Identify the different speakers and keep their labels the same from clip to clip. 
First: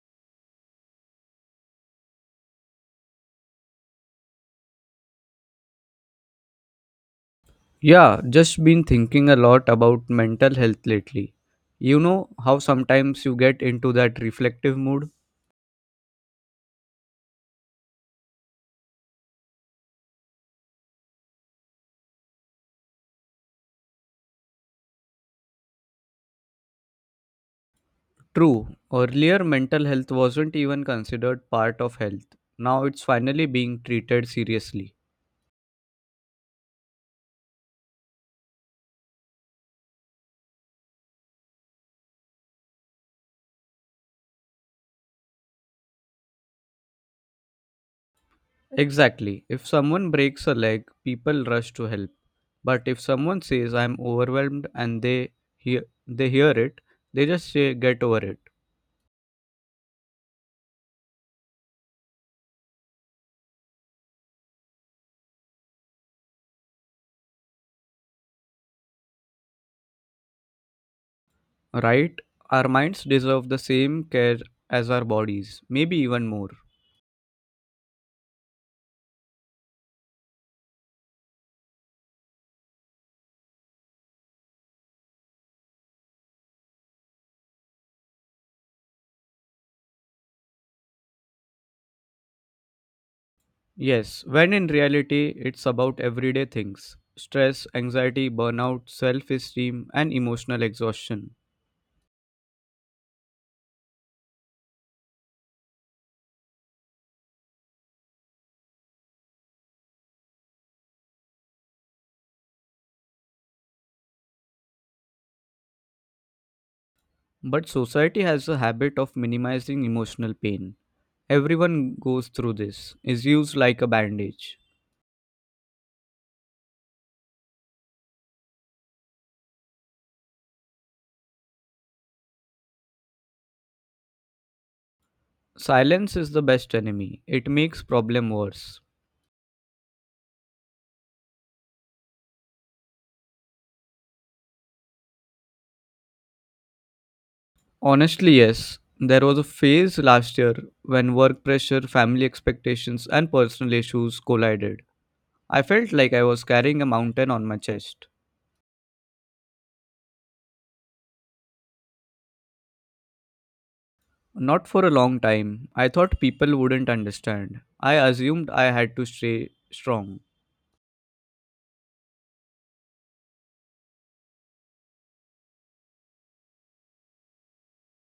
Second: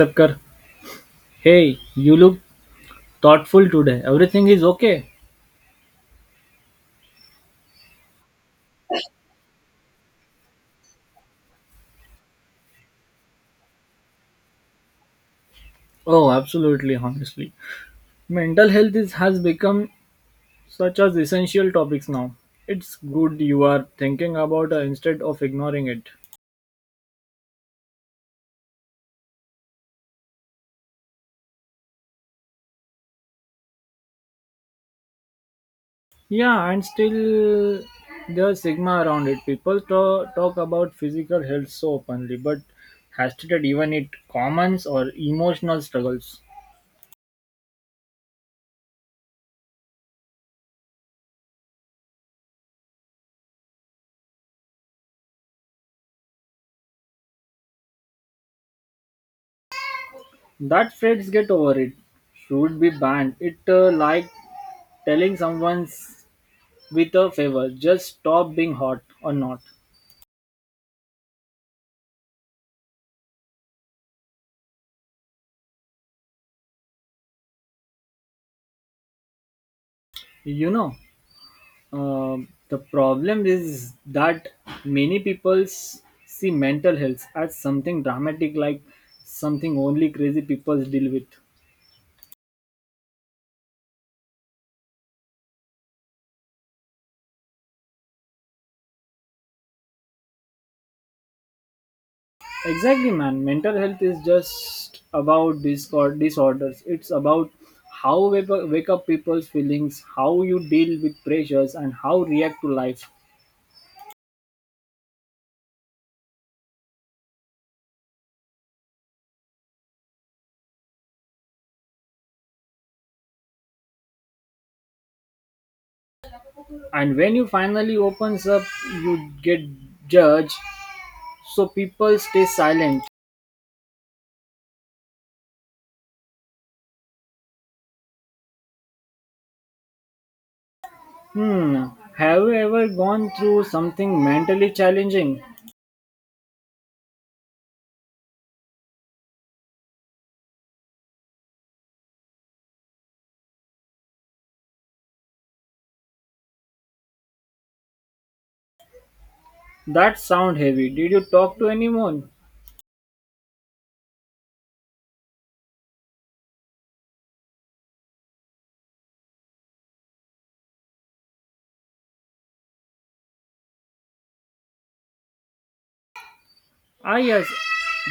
Speaker 1: Sapkar, hey, you look thoughtful today. Everything is okay?
Speaker 2: Yeah, just been thinking a lot about mental health lately. You know how sometimes you get into that reflective mood?
Speaker 1: Oh, absolutely, honestly. Mental health is, has become such as essential topics now. It's good you are thinking about it instead of ignoring it.
Speaker 2: True, earlier mental health wasn't even considered part of health. Now it's finally being treated seriously.
Speaker 1: Yeah, and still there's stigma around it. People talk about physical health so openly, but has treated even it commons or emotional struggles.
Speaker 2: Exactly. If someone breaks a leg, people rush to help. But if someone says I'm overwhelmed and they hear it, they just say get over it.
Speaker 1: That phrase get over it should be banned. It like telling someone's with a favor. Just stop being hot or not.
Speaker 2: Right? Our minds deserve the same care as our bodies, maybe even more.
Speaker 1: You know, the problem is that many people see mental health as something dramatic, like something only crazy people deal with.
Speaker 2: Yes, when in reality, it's about everyday things stress, anxiety, burnout, self esteem, and emotional exhaustion.
Speaker 1: Exactly, man. Mental health is just about discord disorders. It's about how wake up people's feelings, how you deal with pressures, and how react to life.
Speaker 2: But society has a habit of minimizing emotional pain. Everyone goes through this, is used like a bandage.
Speaker 1: And when you finally opens up, you get judged so people stay silent.
Speaker 2: Silence is the best enemy, it makes problem worse.
Speaker 1: Hmm, have you ever gone through something mentally challenging?
Speaker 2: Honestly, yes, there was a phase last year when work pressure, family expectations, and personal issues collided. I felt like I was carrying a mountain on my chest.
Speaker 1: That sound heavy. Did you talk to anyone?
Speaker 2: Not for a long time. I thought people wouldn't understand. I assumed I had to stay strong.
Speaker 1: Ah, yes,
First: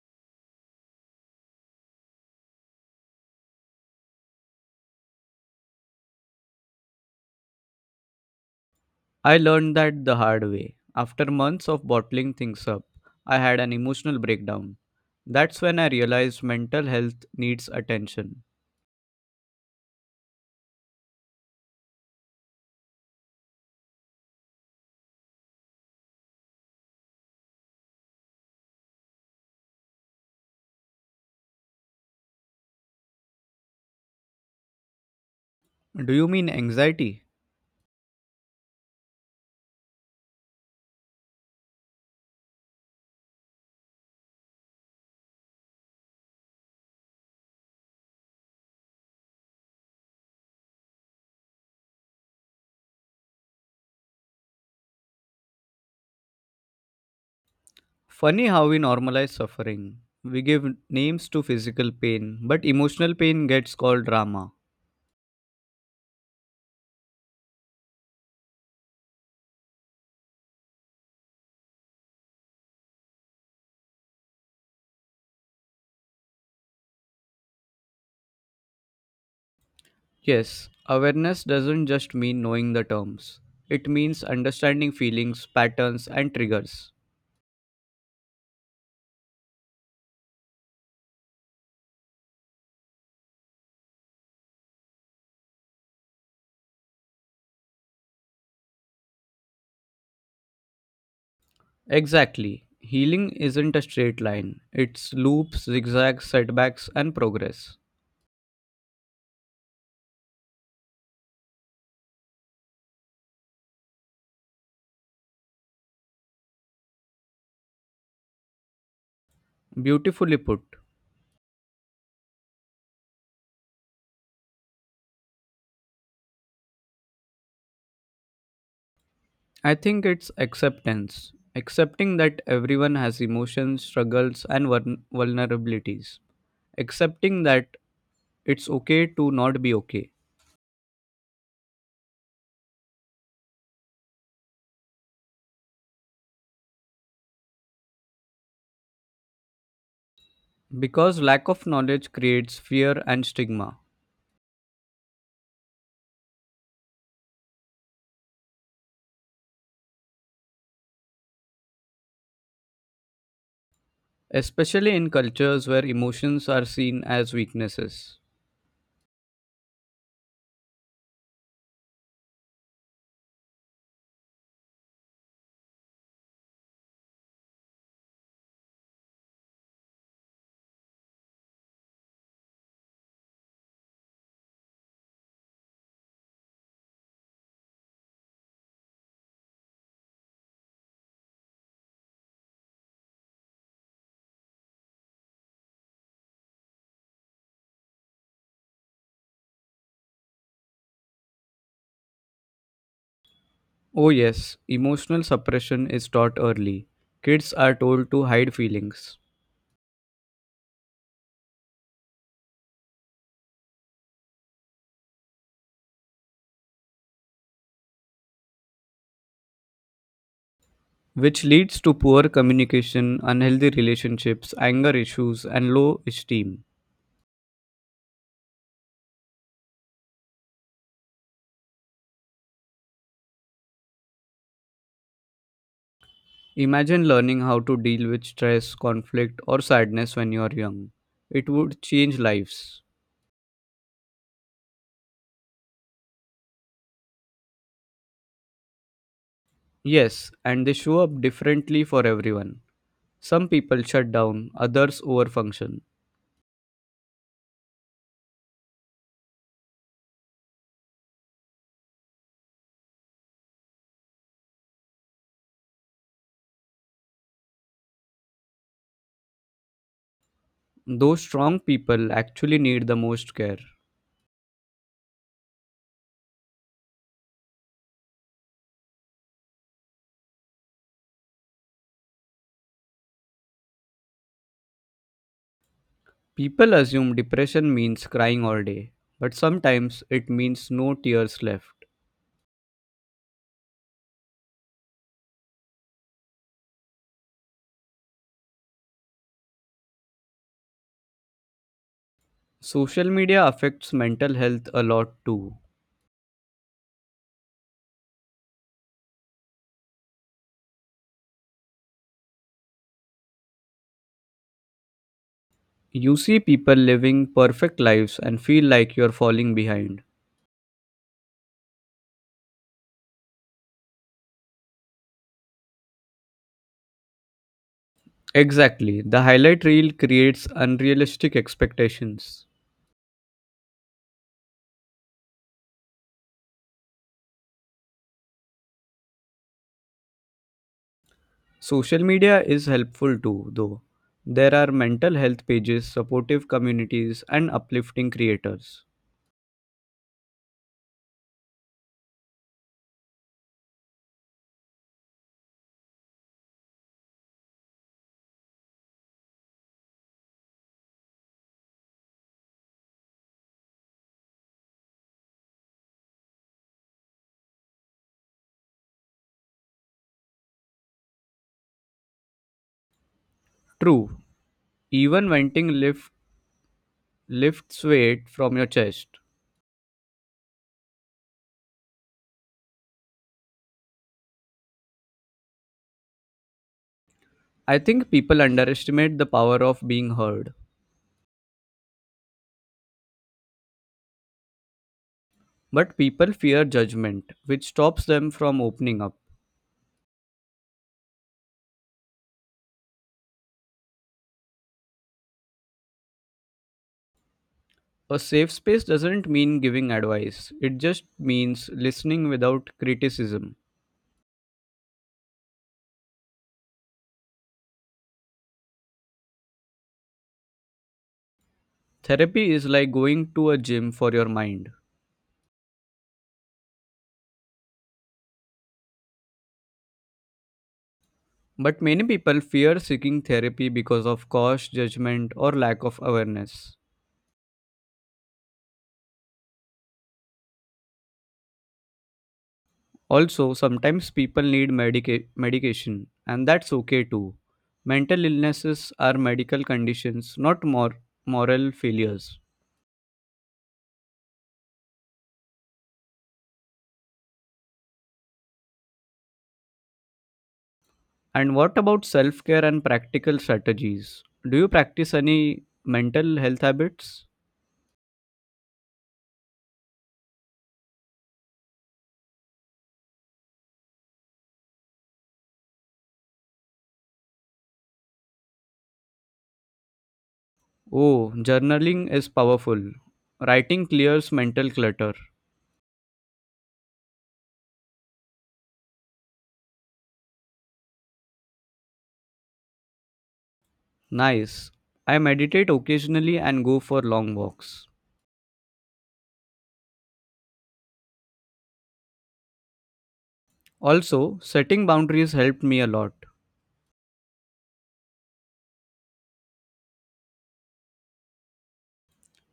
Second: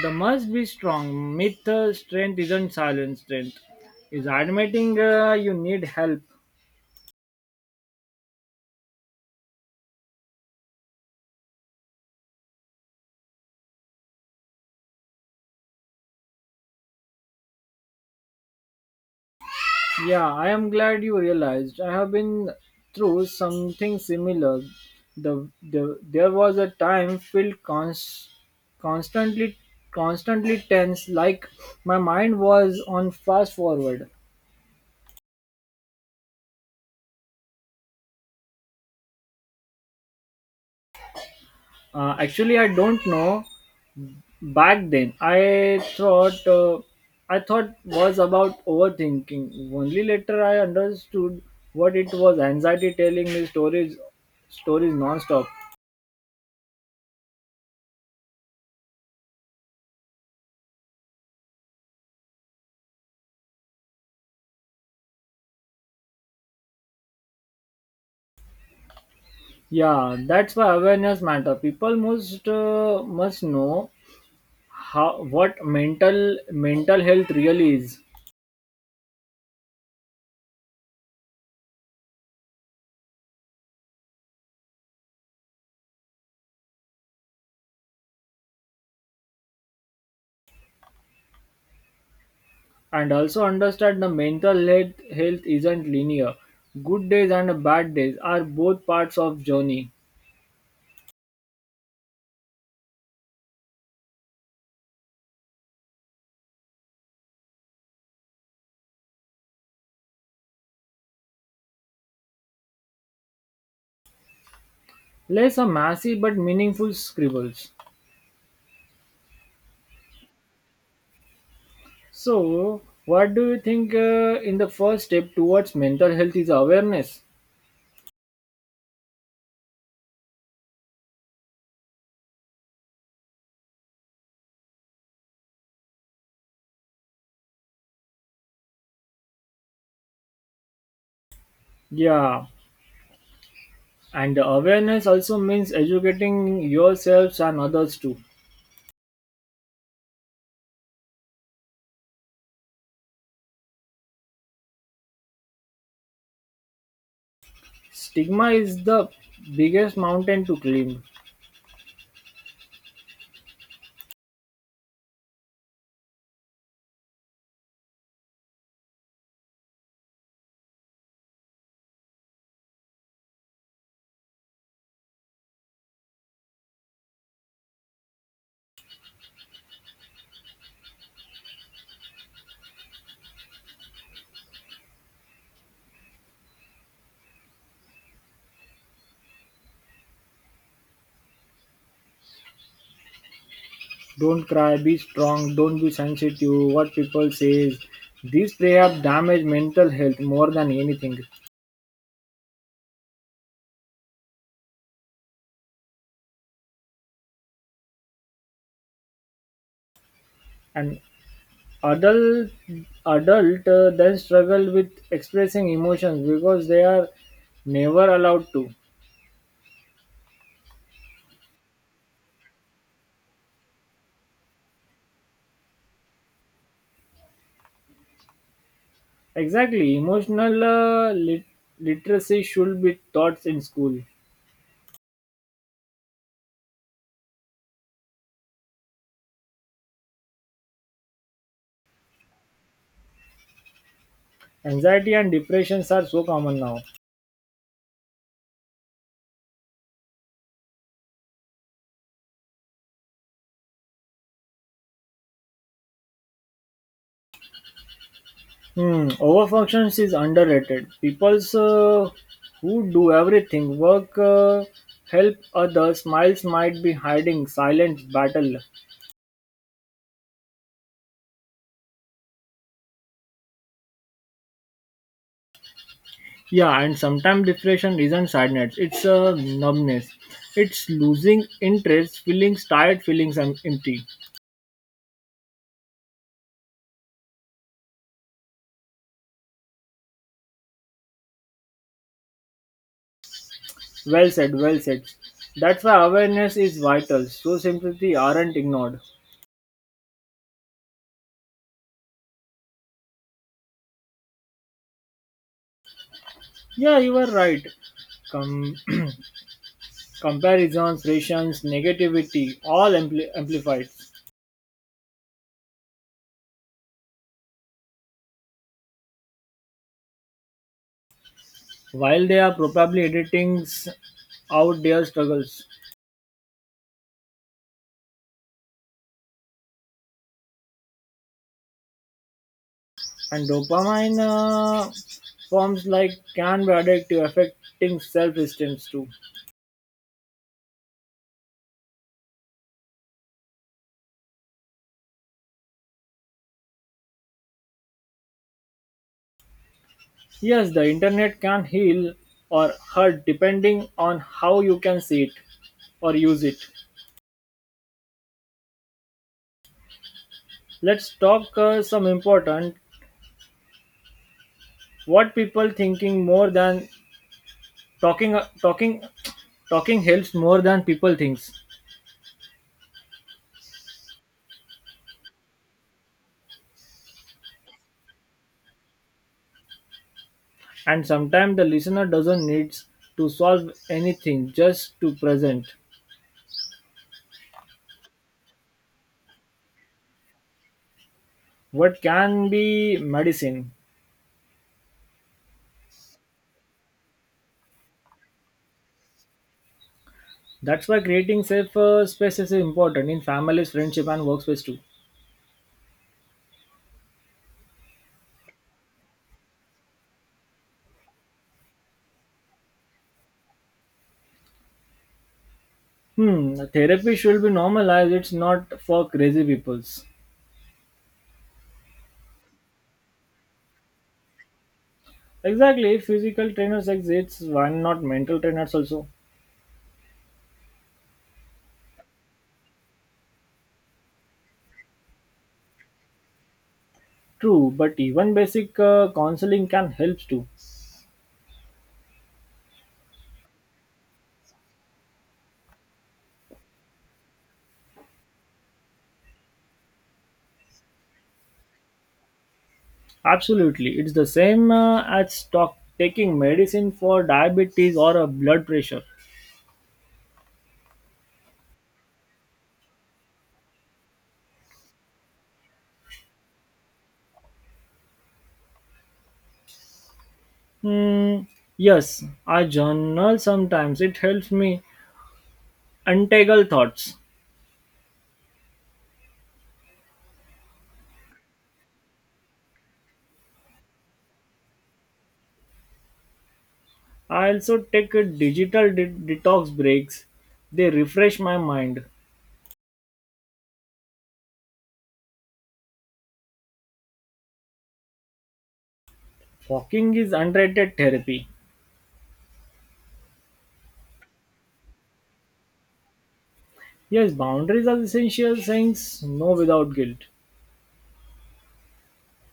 Speaker 1: the must be strong. Myth strength isn't silent strength. Is admitting you need help.
Speaker 2: I learned that the hard way. After months of bottling things up, I had an emotional breakdown. That's when I realized mental health needs attention.
Speaker 1: Yeah, I am glad you realized. I have been through something similar. The there was a time filled cons, constantly constantly tense, like my mind was on fast forward.
Speaker 2: Do you mean anxiety?
Speaker 1: Actually, I don't know. Back then, I thought was about overthinking. Only later I understood what it was. Anxiety telling me stories nonstop.
Speaker 2: Funny how we normalize suffering. We give names to physical pain, but emotional pain gets called drama.
Speaker 1: Yeah, that's why awareness matter. People must know how what mental health really is,
Speaker 2: Yes, awareness doesn't just mean knowing the terms. It means understanding feelings, patterns, and triggers.
Speaker 1: and also understand the mental health isn't linear. Good days and bad days are both parts of journey.
Speaker 2: Exactly. Healing isn't a straight line, it's loops, zigzags, setbacks, and progress.
Speaker 1: Less a massive but meaningful scribbles.
Speaker 2: Beautifully put.
Speaker 1: So, what do you think in the first step towards mental health is awareness?
Speaker 2: I think it's acceptance. Accepting that everyone has emotions, struggles, and vulnerabilities. Accepting that it's okay to not be okay.
Speaker 1: Yeah, and awareness also means educating yourselves and others too.
Speaker 2: Because lack of knowledge creates fear and stigma.
Speaker 1: Stigma is the biggest mountain to climb.
Speaker 2: Especially in cultures where emotions are seen as weaknesses.
Speaker 1: Don't cry, be strong, don't be sensitive. What people say is these prayers damage mental health more than anything.
Speaker 2: Oh, yes, emotional suppression is taught early. Kids are told to hide feelings,
Speaker 1: And adult adult then struggle with expressing emotions because they are never allowed to.
Speaker 2: which leads to poor communication, unhealthy relationships, anger issues, and low esteem.
Speaker 1: Exactly, emotional literacy should be taught in school.
Speaker 2: Imagine learning how to deal with stress, conflict, or sadness when you are young. It would change lives.
Speaker 1: Anxiety and depressions are so common now.
Speaker 2: Yes, and they show up differently for everyone. Some people shut down, others overfunction.
Speaker 1: Hmm, overfunctions is underrated. Peoples who do everything, work, help others, smiles might be hiding, silence, battle.
Speaker 2: Those strong people actually need the most care.
Speaker 1: Yeah, and sometimes depression isn't sadness, it's a numbness. It's losing interest, feelings tired, feelings empty.
Speaker 2: People assume depression means crying all day, but sometimes it means no tears left.
Speaker 1: Well said, well said. That's why awareness is vital, so sympathy aren't ignored.
Speaker 2: Social media affects mental health a lot too.
Speaker 1: Yeah, you are right. Com- comparisons, rations, negativity, all amplified.
Speaker 2: You see people living perfect lives and feel like you're falling behind.
Speaker 1: While they are probably editing out their struggles.
Speaker 2: Exactly, the highlight reel creates unrealistic expectations.
Speaker 1: And dopamine forms like can be addictive, affecting self-esteem too.
Speaker 2: Social media is helpful too, though. There are mental health pages, supportive communities, and uplifting creators.
Speaker 1: Yes, the internet can heal or hurt depending on how you can see it or use it. Let's talk some important what people thinking more than talking uh, talking talking helps more than people thinks,
Speaker 2: True, even lifts weight from your chest.
Speaker 1: and sometimes the listener doesn't need to solve anything just to present
Speaker 2: I think people underestimate the power of being heard,
Speaker 1: what can be medicine.
Speaker 2: but people fear judgment, which stops them from opening up.
Speaker 1: That's why creating safer spaces is important in families, friendship, and workspace too.
Speaker 2: A safe space doesn't mean giving advice, it just means listening without criticism.
Speaker 1: Hmm, therapy should be normalized. It's not for crazy peoples.
Speaker 2: Therapy is like going to a gym for your mind.
Speaker 1: Exactly, physical trainers exist. Why not mental trainers also?
Speaker 2: But many people fear seeking therapy because of cost, judgment, or lack of awareness.
Speaker 1: True, but even basic counseling can help too.
Speaker 2: Also, sometimes people need medication, and that's okay too. Mental illnesses are medical conditions, not moral failures.
Speaker 1: Absolutely, it's the same as taking medicine for diabetes or a blood pressure.
Speaker 2: And what about self care and practical strategies? Do you practice any mental health habits?
Speaker 1: Hmm. Yes, I journal sometimes. It helps me untangle thoughts.
Speaker 2: Oh, journaling is powerful. Writing clears mental clutter.
Speaker 1: I also take a digital detox breaks. They refresh my mind.
Speaker 2: Nice. I meditate occasionally and go for long walks.
Speaker 1: Walking is underrated therapy.
Speaker 2: Also, setting boundaries helped me a lot.
Speaker 1: Yes, boundaries are essential, saying no without guilt.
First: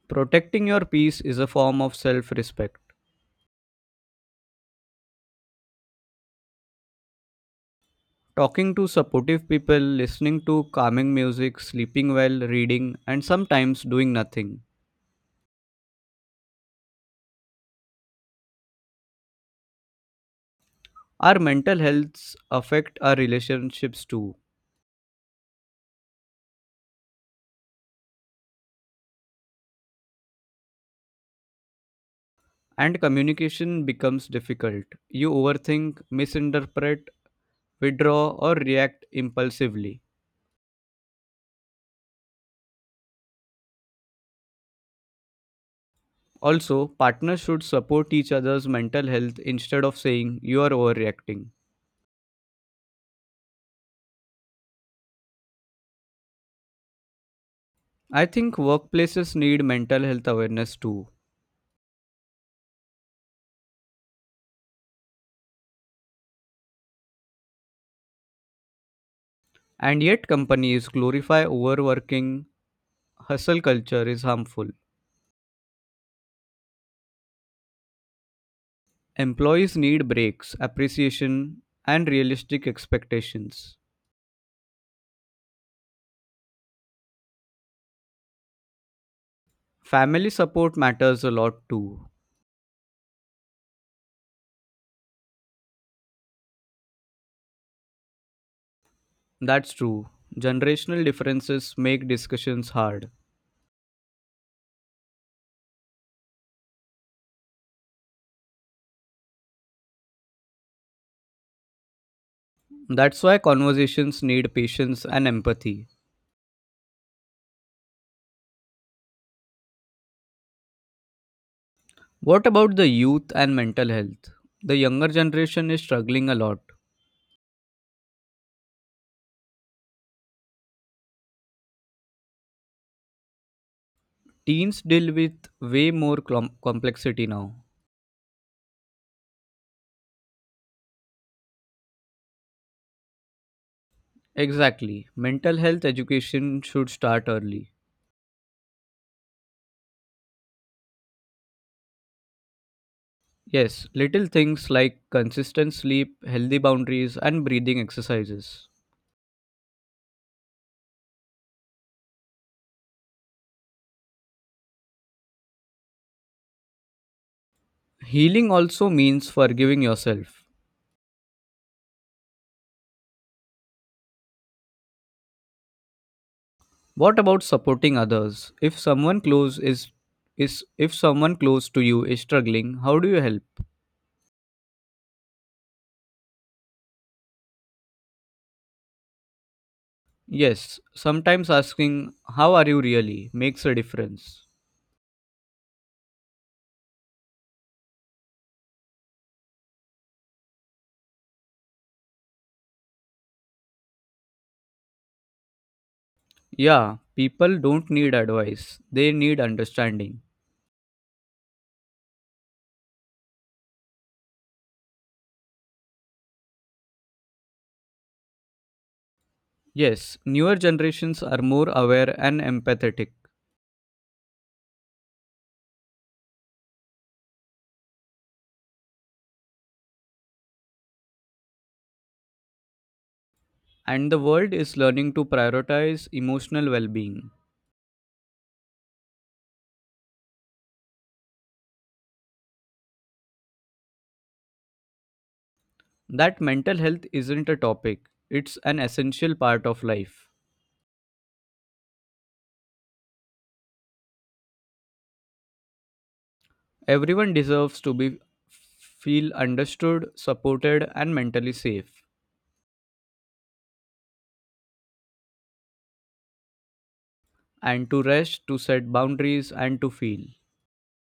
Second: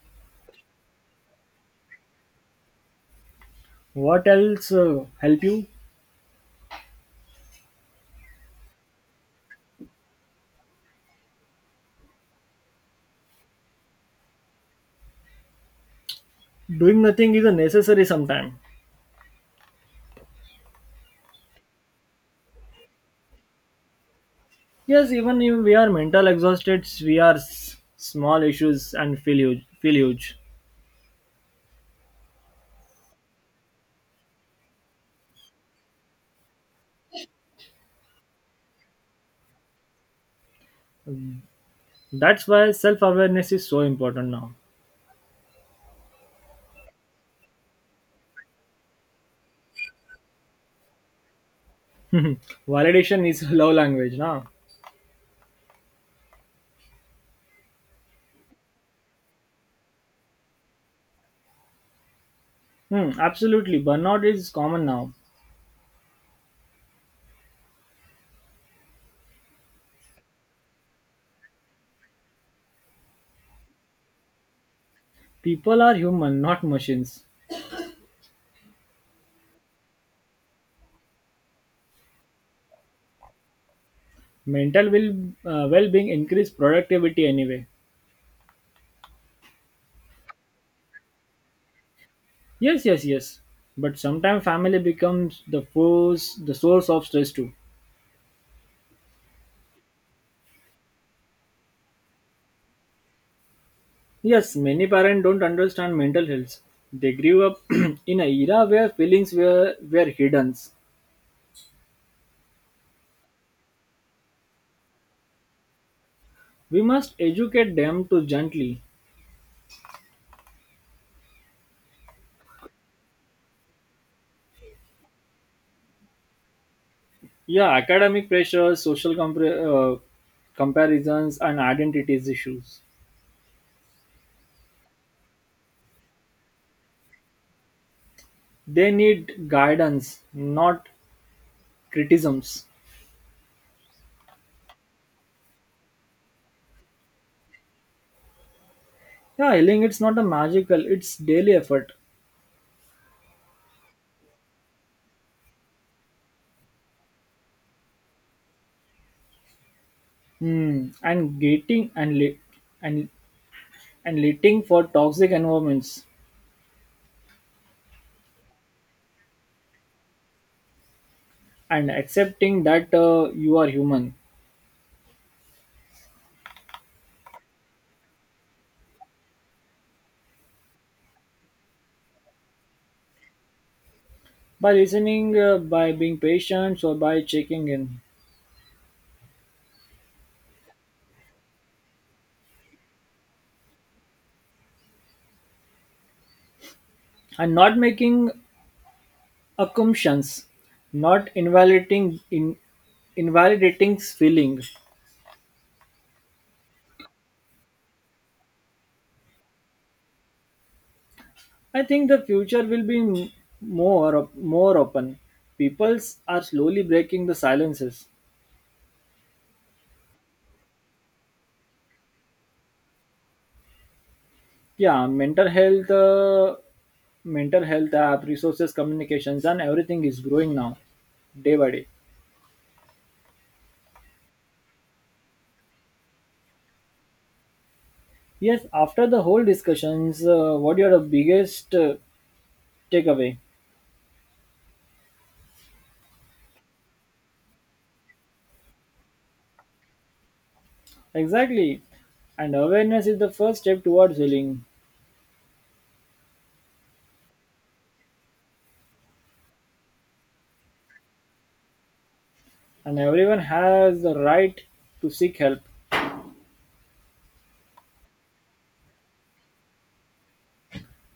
Speaker 2: Protecting your peace is a form of self respect.
Speaker 1: What else help you?
Speaker 2: Talking to supportive people, listening to calming music, sleeping well, reading, and sometimes doing nothing.
Speaker 1: Doing nothing is a necessary sometime.
Speaker 2: Our mental healths affect our relationships too,
Speaker 1: Yes, even if we are mental exhausted, we are small issues and feel huge. Feel huge.
Speaker 2: and communication becomes difficult. You overthink, misinterpret, withdraw, or react impulsively.
Speaker 1: That's why self-awareness is so important now.
Speaker 2: Also, partners should support each other's mental health instead of saying you are overreacting.
Speaker 1: Validation is love language now.
Speaker 2: I think workplaces need mental health awareness too.
Speaker 1: Hmm, absolutely. Burnout is common now.
Speaker 2: And yet, companies glorify overworking. Hustle culture is harmful.
Speaker 1: People are human, not machines.
Speaker 2: Employees need breaks, appreciation, and realistic expectations.
Speaker 1: Mental will, Well-being increase productivity anyway.
Speaker 2: Family support matters a lot too.
Speaker 1: Yes, yes, yes. But sometimes family becomes the force, the source of stress too.
Speaker 2: That's true. Generational differences make discussions hard.
Speaker 1: Yes, many parents don't understand mental health. They grew up in an era where feelings were hidden.
Speaker 2: That's why conversations need patience and empathy.
Speaker 1: We must educate them to gently.
Speaker 2: What about the youth and mental health? The younger generation is struggling a lot.
Speaker 1: Yeah, academic pressure, social comparisons, and identities issues.
Speaker 2: Teens deal with way more complexity now.
Speaker 1: They need guidance, not criticisms.
Speaker 2: Exactly. Mental health education should start early.
Speaker 1: Yeah, yelling it's not a magical, it's daily effort.
Speaker 2: Yes, little things like consistent sleep, healthy boundaries, and breathing exercises.
Speaker 1: Hmm. And and and letting for toxic environments
Speaker 2: Healing also means forgiving yourself.
Speaker 1: and accepting that you are human
Speaker 2: What about supporting others? If someone close is If someone close to you is struggling, how do you help?
Speaker 1: by listening, by being patient, or by checking in,
Speaker 2: Yes, sometimes asking how are you really makes a difference.
Speaker 1: and not making assumptions, not invalidating feeling.
Speaker 2: Yeah, people don't need advice. They need understanding.
Speaker 1: I think the future will be more open. Peoples are slowly breaking the silences.
Speaker 2: Yes, newer generations are more aware and empathetic,
Speaker 1: Yeah, mental health app, resources, communications, and everything is growing now, day by day.
Speaker 2: and the world is learning to prioritize emotional well being.
Speaker 1: Yes, after the whole discussions, what are the biggest takeaway?
Speaker 2: That mental health isn't a topic, it's an essential part of life.
Speaker 1: Exactly, and awareness is the first step towards healing,
Speaker 2: Everyone deserves to be feel understood, supported, and mentally safe,
Speaker 1: and everyone has the right to seek help.
Speaker 2: and to rest, to set boundaries, and to feel.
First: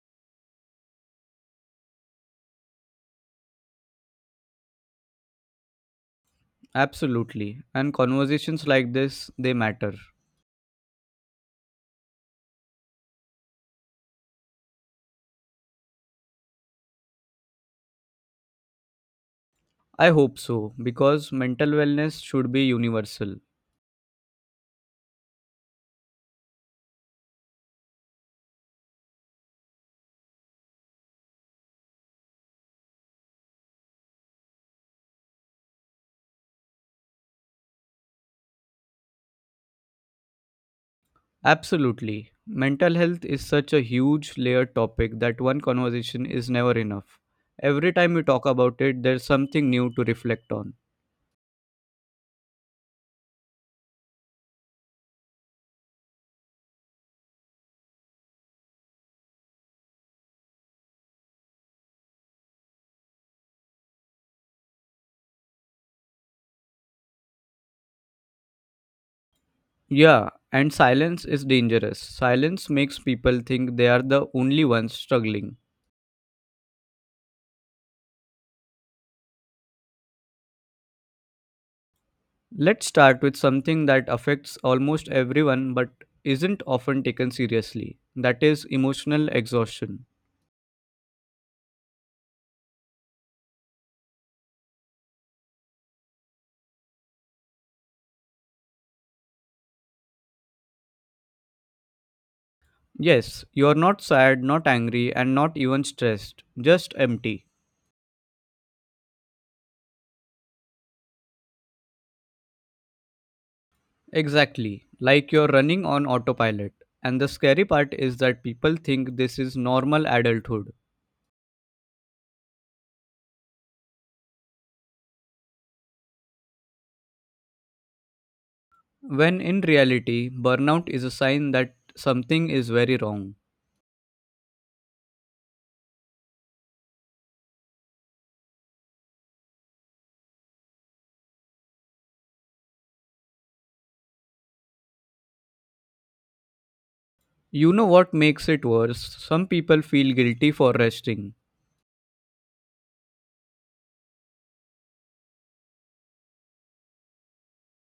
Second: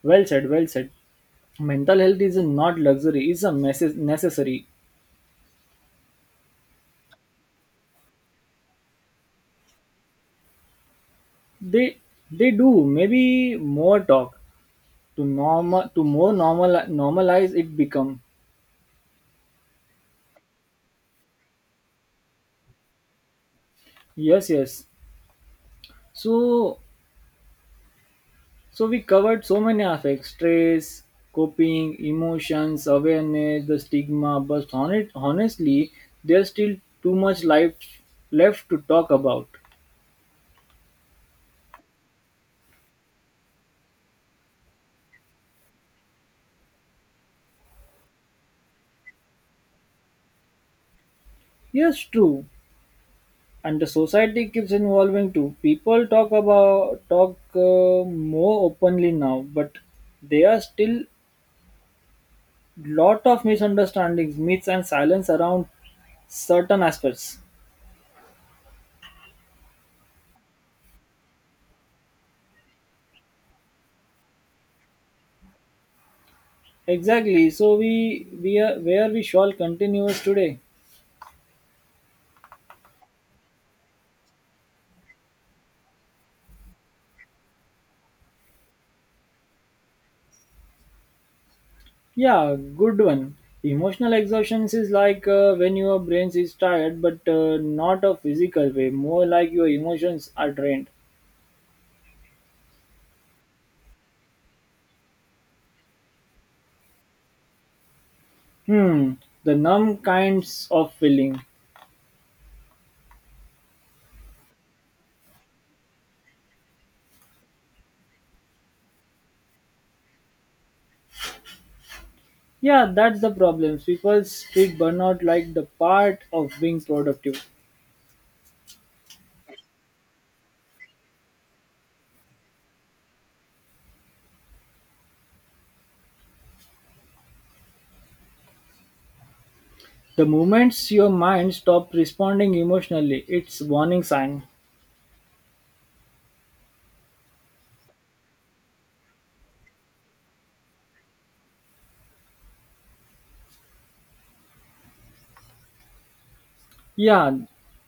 Speaker 1: Well said, well said. Mental health is not luxury; it's a necessary.
Speaker 2: Absolutely, and conversations like this they matter.
Speaker 1: They they do maybe more talk to normal to more normalize it become.
Speaker 2: I hope so because mental wellness should be universal.
Speaker 1: Yes, yes, so so we covered so many aspects stress coping emotions awareness the stigma but honestly there's still too much life left to talk about.
Speaker 2: Absolutely. Mental health is such a huge layered topic that one conversation is never enough. Every time we talk about it, there's something new to reflect on.
Speaker 1: Yes, true, and the society keeps evolving too people talk about talk more openly now but they are still lot of misunderstandings myths and silence around certain aspects.
Speaker 2: Yeah, and silence is dangerous. Silence makes people think they are the only ones struggling.
Speaker 1: Exactly, so we are where we shall continuous today.
Speaker 2: Let's start with something that affects almost everyone but isn't often taken seriously that is, emotional exhaustion.
Speaker 1: Yeah, good one. Emotional exhaustion is like when your brain is tired but not a physical way, more like your emotions are drained.
Speaker 2: Yes, you're not sad, not angry, and not even stressed, just empty.
Speaker 1: Hmm, the numb kinds of feeling.
Speaker 2: Exactly, like you're running on autopilot. And the scary part is that people think this is normal adulthood,
Speaker 1: Yeah, that's the problem, people treat burnout like the part of being productive.
Speaker 2: when in reality, burnout is a sign that something is very wrong.
Speaker 1: The moments your mind stops responding emotionally, it's warning sign.
Speaker 2: You know what makes it worse? Some people feel guilty for resting,
Speaker 1: Yeah,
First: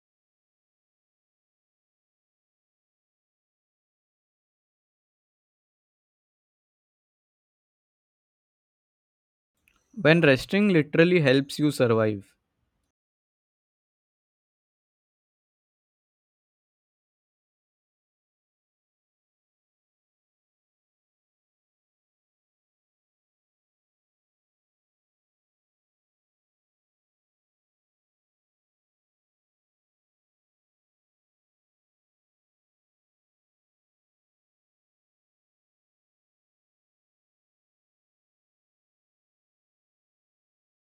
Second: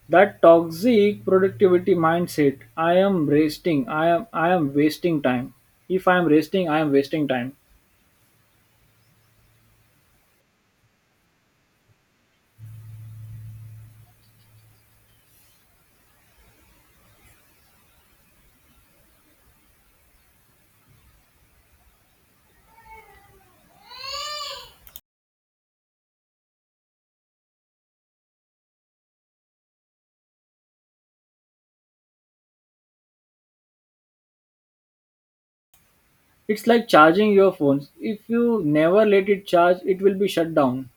Speaker 1: that toxic productivity mindset. I am wasting. I am wasting time. If I am resting, I am wasting time.
Speaker 2: when resting literally helps you survive.
Speaker 1: It's like charging your phones. If you never let it charge, it will be shut down.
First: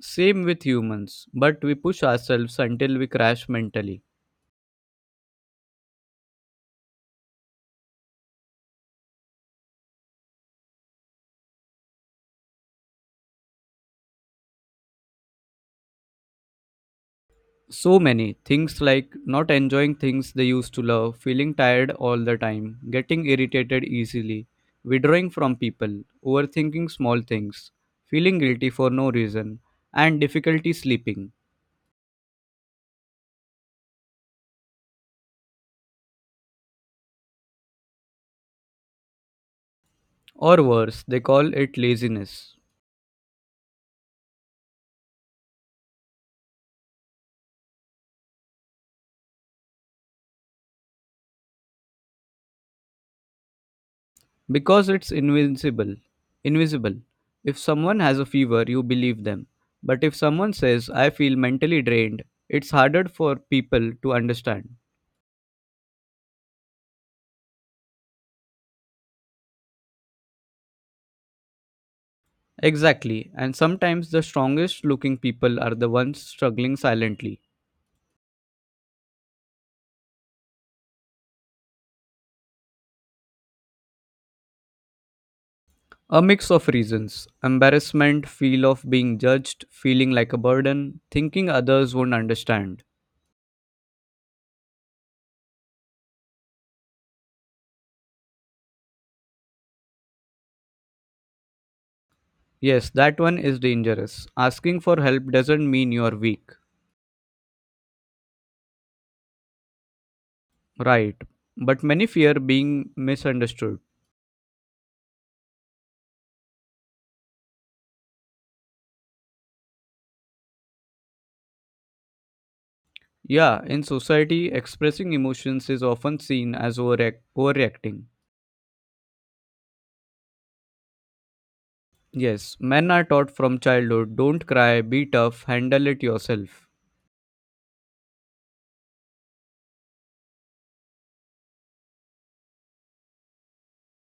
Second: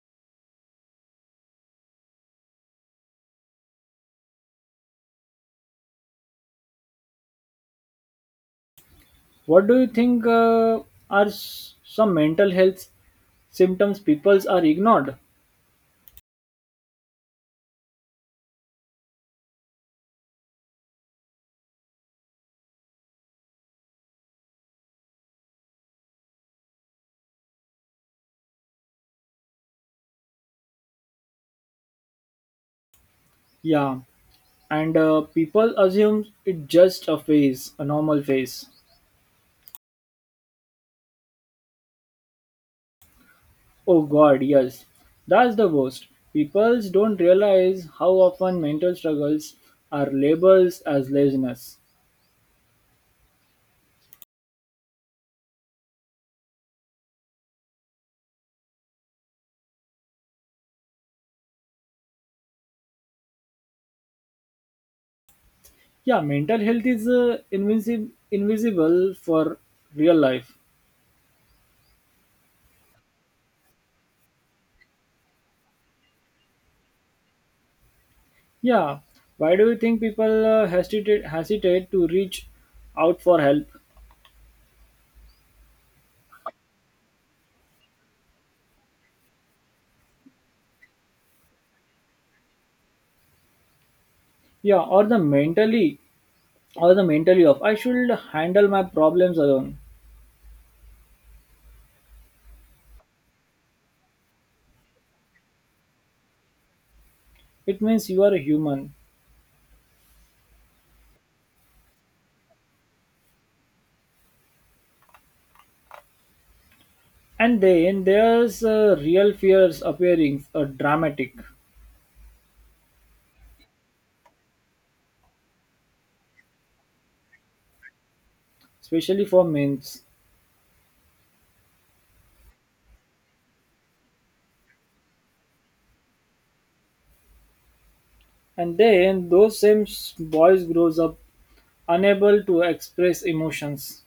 Speaker 2: Same with humans, but we push ourselves until we crash mentally.
Speaker 1: What do you think are some mental health symptoms people are ignored?
Speaker 2: So many things like not enjoying things they used to love, feeling tired all the time, getting irritated easily, withdrawing from people, overthinking small things, feeling guilty for no reason, and difficulty sleeping.
Speaker 1: Yeah, and people assume it's just a phase, a normal phase.
Speaker 2: Or worse, they call it laziness
Speaker 1: Oh god, yes. That's the worst. People don't realize how often mental struggles are labeled as laziness.
Speaker 2: because it's invincible. Invisible. If someone has a fever, you believe them. But if someone says, I feel mentally drained, it's harder for people to understand.
Speaker 1: Yeah, mental health is invisible for real life.
Speaker 2: Exactly, and sometimes the strongest looking people are the ones struggling silently.
Speaker 1: Yeah, why do you think people hesitate to reach out for help?
Speaker 2: A mix of reasons embarrassment, feel of being judged, feeling like a burden, thinking others won't understand.
Speaker 1: Yeah, or the mentally of I should handle my problems alone.
Speaker 2: Yes, that one is dangerous. Asking for help doesn't mean you're weak.
Speaker 1: It means you are a human.
Speaker 2: Right, but many fear being misunderstood.
Speaker 1: And then there's real fears appearing, dramatic.
Speaker 2: Yeah, in society, expressing emotions is often seen as overreacting.
Speaker 1: Especially for males.
Speaker 2: Yes, men are taught from childhood don't cry, be tough, handle it yourself.
Speaker 1: And then those same boys grows up unable to express emotions,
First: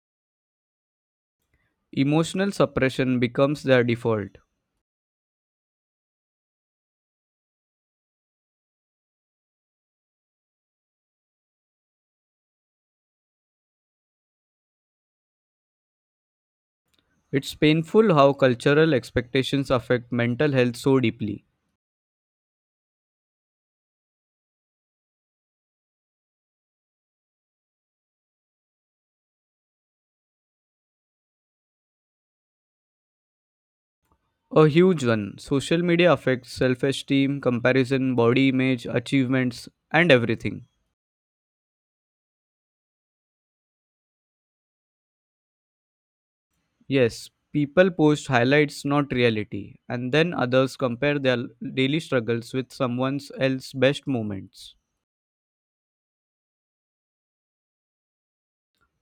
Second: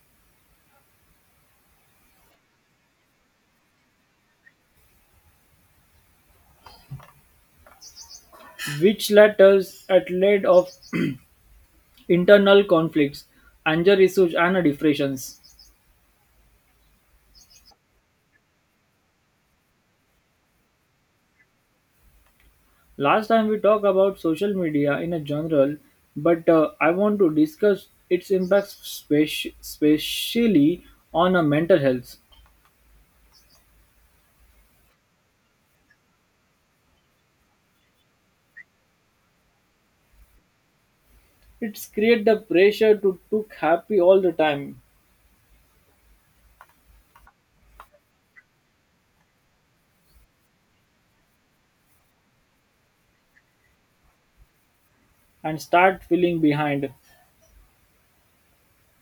Speaker 2: Emotional suppression becomes their default.
Speaker 1: which letters at lead of internal conflicts, anger issues, and depressions.
Speaker 2: It's painful how cultural expectations affect mental health so deeply.
Speaker 1: Last time we talked about social media in a general, but I want to discuss its impact especially on a mental health.
Speaker 2: A huge one. Social media affects self esteem, comparison, body image, achievements, and everything.
Speaker 1: It's create the pressure to look happy all the time
Speaker 2: Yes, people post highlights, not reality, and then others compare their daily struggles with someone else's best moments.
Speaker 1: and start feeling behind.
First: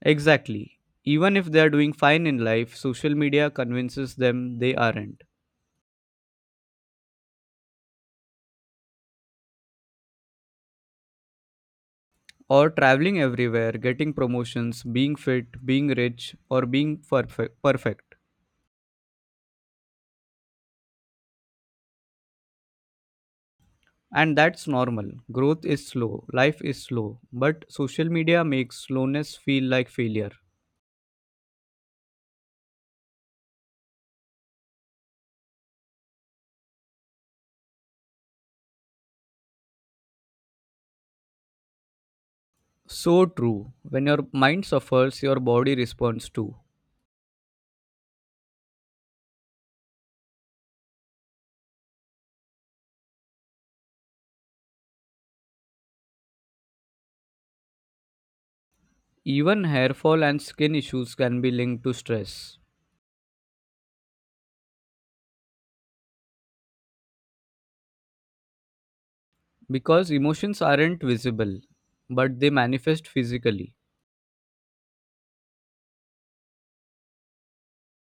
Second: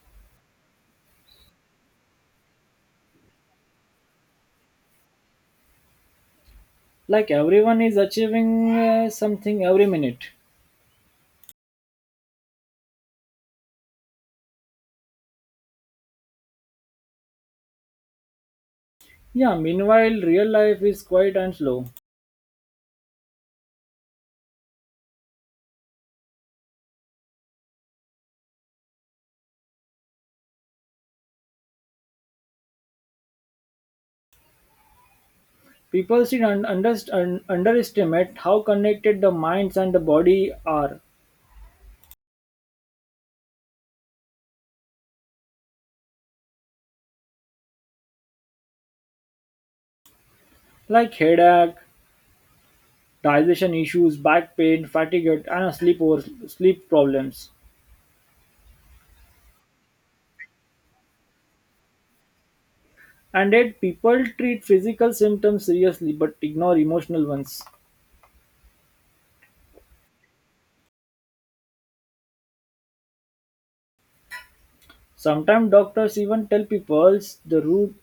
Speaker 2: Exactly. Even if they are doing fine in life, social media convinces them they aren't.
Speaker 1: Like everyone is achieving something every minute.
Speaker 2: Or traveling everywhere, getting promotions, being fit, being rich, or being perfect.
Speaker 1: Yeah, meanwhile, real life is quiet and slow.
Speaker 2: And that's normal. Growth is slow, life is slow, but social media makes slowness feel like failure.
Speaker 1: People should underestimate how connected the minds and the body are,
Speaker 2: So true. When your mind suffers, your body responds too.
Speaker 1: like headache, digestion issues, back pain, fatigue, and sleep problems.
Speaker 2: Even hair fall and skin issues can be linked to stress
Speaker 1: And yet, people treat physical symptoms seriously but ignore emotional ones.
Speaker 2: because emotions aren't visible, but they manifest physically.
Speaker 1: Sometimes doctors even tell people the root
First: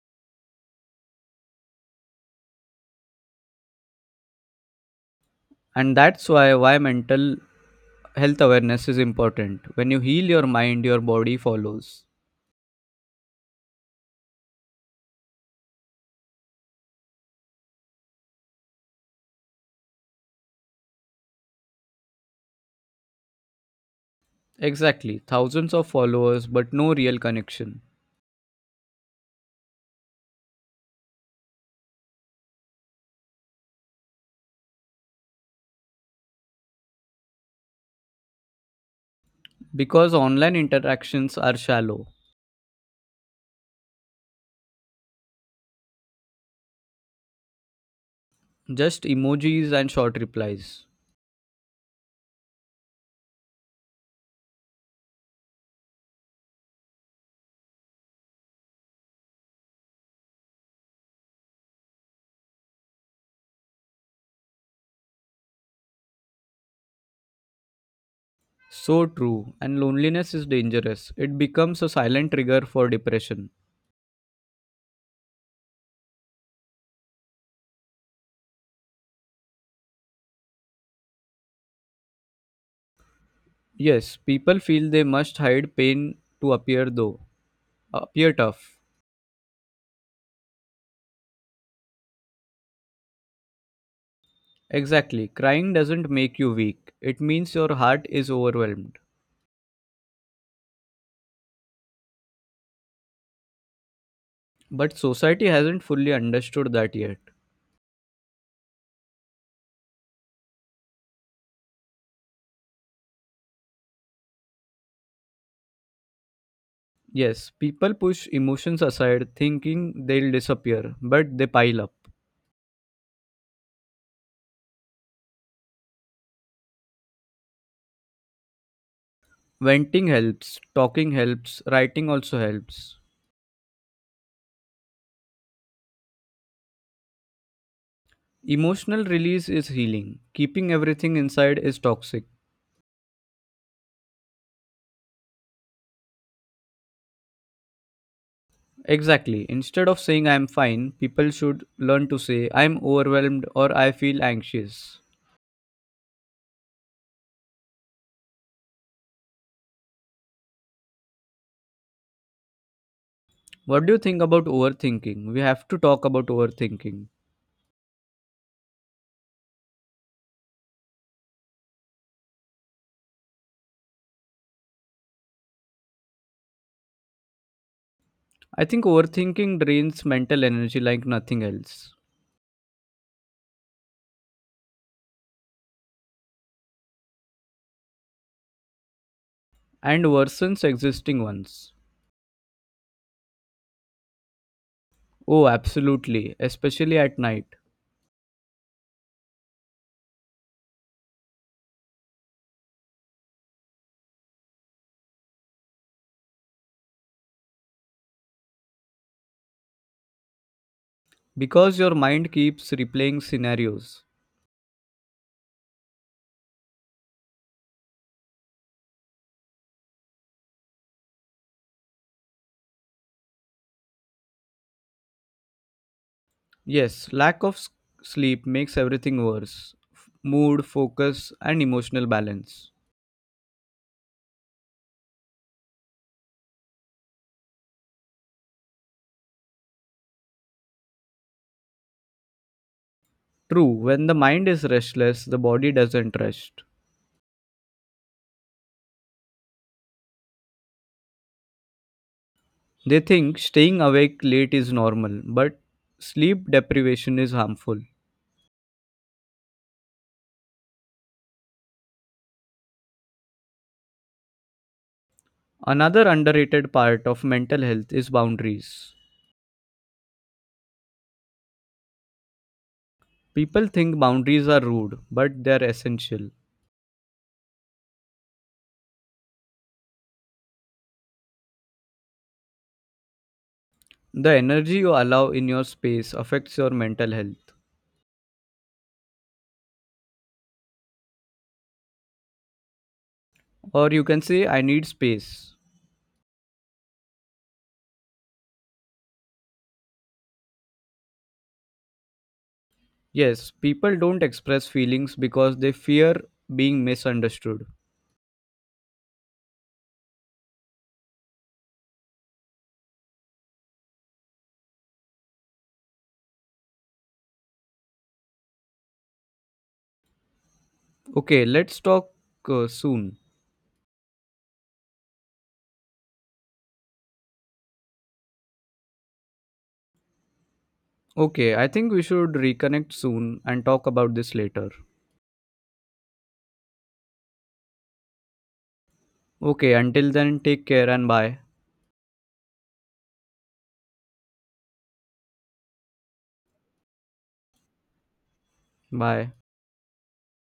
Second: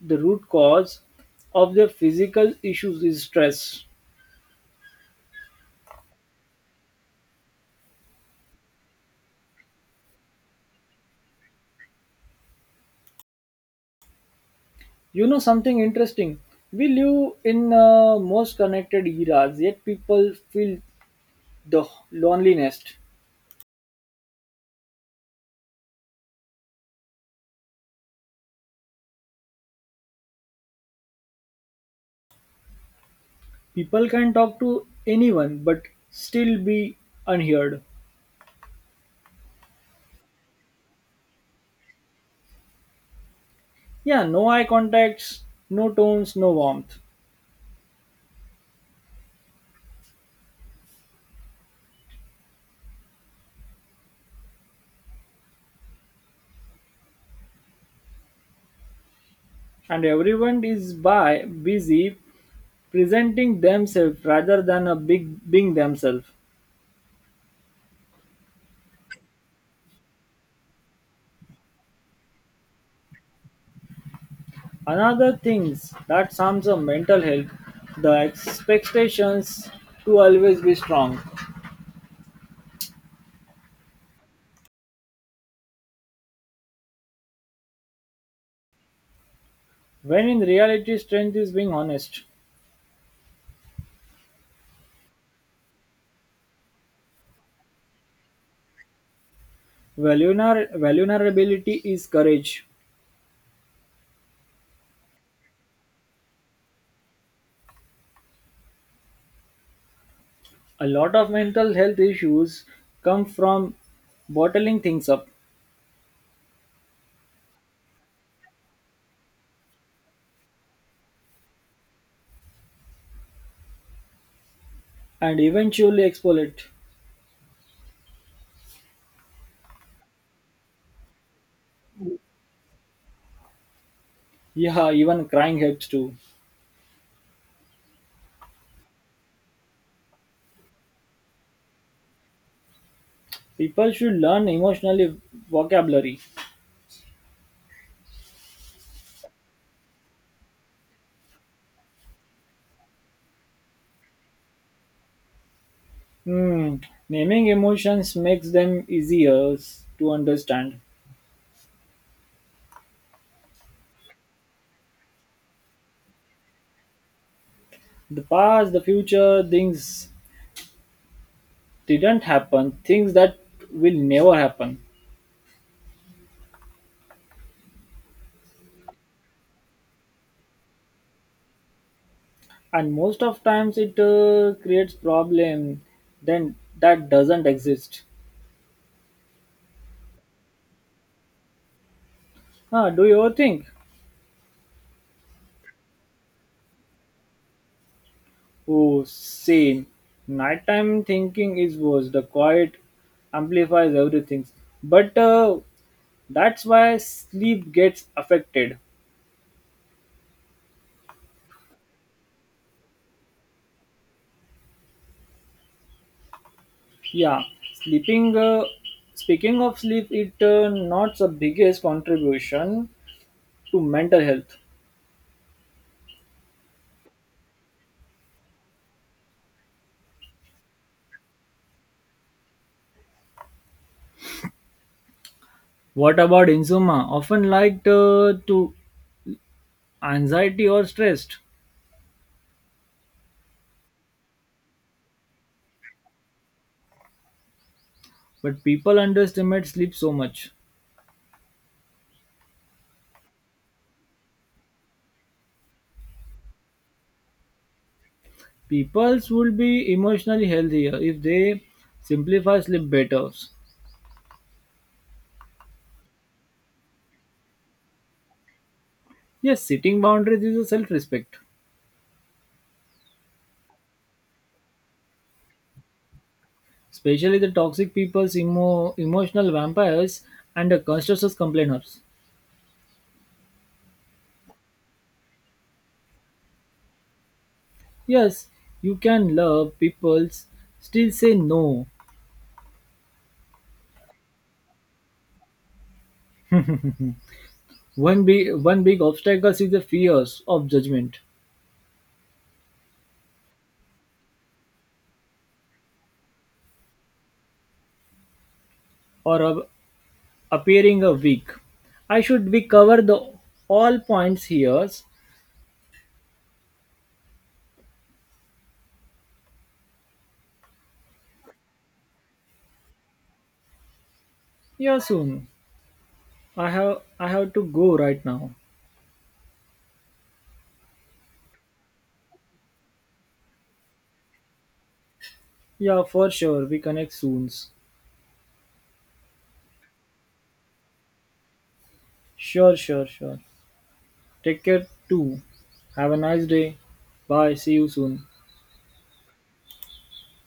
Speaker 1: the root cause of their physical issues is stress.
Speaker 2: And that's why mental health awareness is important. When you heal your mind, your body follows.
Speaker 1: You know something interesting? We live in most connected eras, yet people feel the loneliness.
Speaker 2: Exactly. Thousands of followers, but no real connection.
Speaker 1: People can talk to anyone, but still be unheard.
Speaker 2: Because online interactions are shallow,
Speaker 1: Yeah, no eye contacts, no tones, no warmth,
Speaker 2: just emojis and short replies.
Speaker 1: and everyone is by busy presenting themselves rather than a big being themselves.
Speaker 2: So true. And loneliness is dangerous. It becomes a silent trigger for depression.
Speaker 1: Another things that harms the mental health, the expectations to always be strong.
Speaker 2: Yes, people feel they must hide pain to appear though. Appear tough.
Speaker 1: When in reality strength is being honest.
Speaker 2: Exactly. Crying doesn't make you weak. It means your heart is overwhelmed.
Speaker 1: Vulnerability is courage.
Speaker 2: But society hasn't fully understood that yet.
Speaker 1: A lot of mental health issues come from bottling things up
Speaker 2: Yes, people push emotions aside thinking they'll disappear, but they pile up.
Speaker 1: and eventually explode it.
Speaker 2: Venting helps, talking helps, writing also helps.
Speaker 1: Yeah, even crying helps too.
Speaker 2: Emotional release is healing. Keeping everything inside is toxic.
Speaker 1: People should learn emotional vocabulary.
Speaker 2: Exactly. Instead of saying I'm fine, people should learn to say I'm overwhelmed or I feel anxious.
Speaker 1: Hmm, naming emotions makes them easier to understand.
Speaker 2: What do you think about overthinking? We have to talk about overthinking.
Speaker 1: The past, the future, things didn't happen, things that will never happen.
Speaker 2: I think overthinking drains mental energy like nothing else.
Speaker 1: And most of times it creates problem then that doesn't exist.
Speaker 2: And worsens existing ones.
Speaker 1: Ah, do you think
Speaker 2: Oh, absolutely, especially at night,
Speaker 1: oh same nighttime thinking is worse the quiet amplifies everything but that's why sleep gets affected.
Speaker 2: because your mind keeps replaying scenarios.
Speaker 1: Yeah, sleeping speaking of sleep it not the biggest contribution to mental health.
Speaker 2: Yes, sleep makes everything worse, mood, focus, and emotional balance.
Speaker 1: What about insomnia often linked to anxiety or stress?
Speaker 2: True, when the mind is restless, the body doesn't rest.
Speaker 1: But people underestimate sleep so much.
Speaker 2: They think staying awake late is normal, but sleep deprivation is harmful.
Speaker 1: Peoples would be emotionally healthier if they simplify sleep better.
Speaker 2: Another underrated part of mental health is boundaries.
Speaker 1: Yes, setting boundaries is a self-respect.
Speaker 2: People think boundaries are rude, but they're essential.
Speaker 1: Especially the toxic people's emotional vampires and the constructive complainers.
Speaker 2: The energy you allow in your space affects your mental health.
Speaker 1: Yes, you can love people's still say no.
Speaker 2: Or you can say, I need space.
Speaker 1: One big obstacle is the fears of judgment
Speaker 2: Yes, people don't express feelings because they fear being misunderstood.
Speaker 1: or of appearing a weak. I should be cover the all points here.
Speaker 2: Okay, let's talk soon.
Speaker 1: Here soon. I have to go right now.
Speaker 2: Okay, I think we should reconnect soon and talk about this later.
Speaker 1: Yeah, for sure. We connect soon.
Speaker 2: Okay, until then, take care and bye.
Speaker 1: Sure, sure, sure. Take care too. Have a nice day. Bye. See you soon.
Speaker 2: Bye.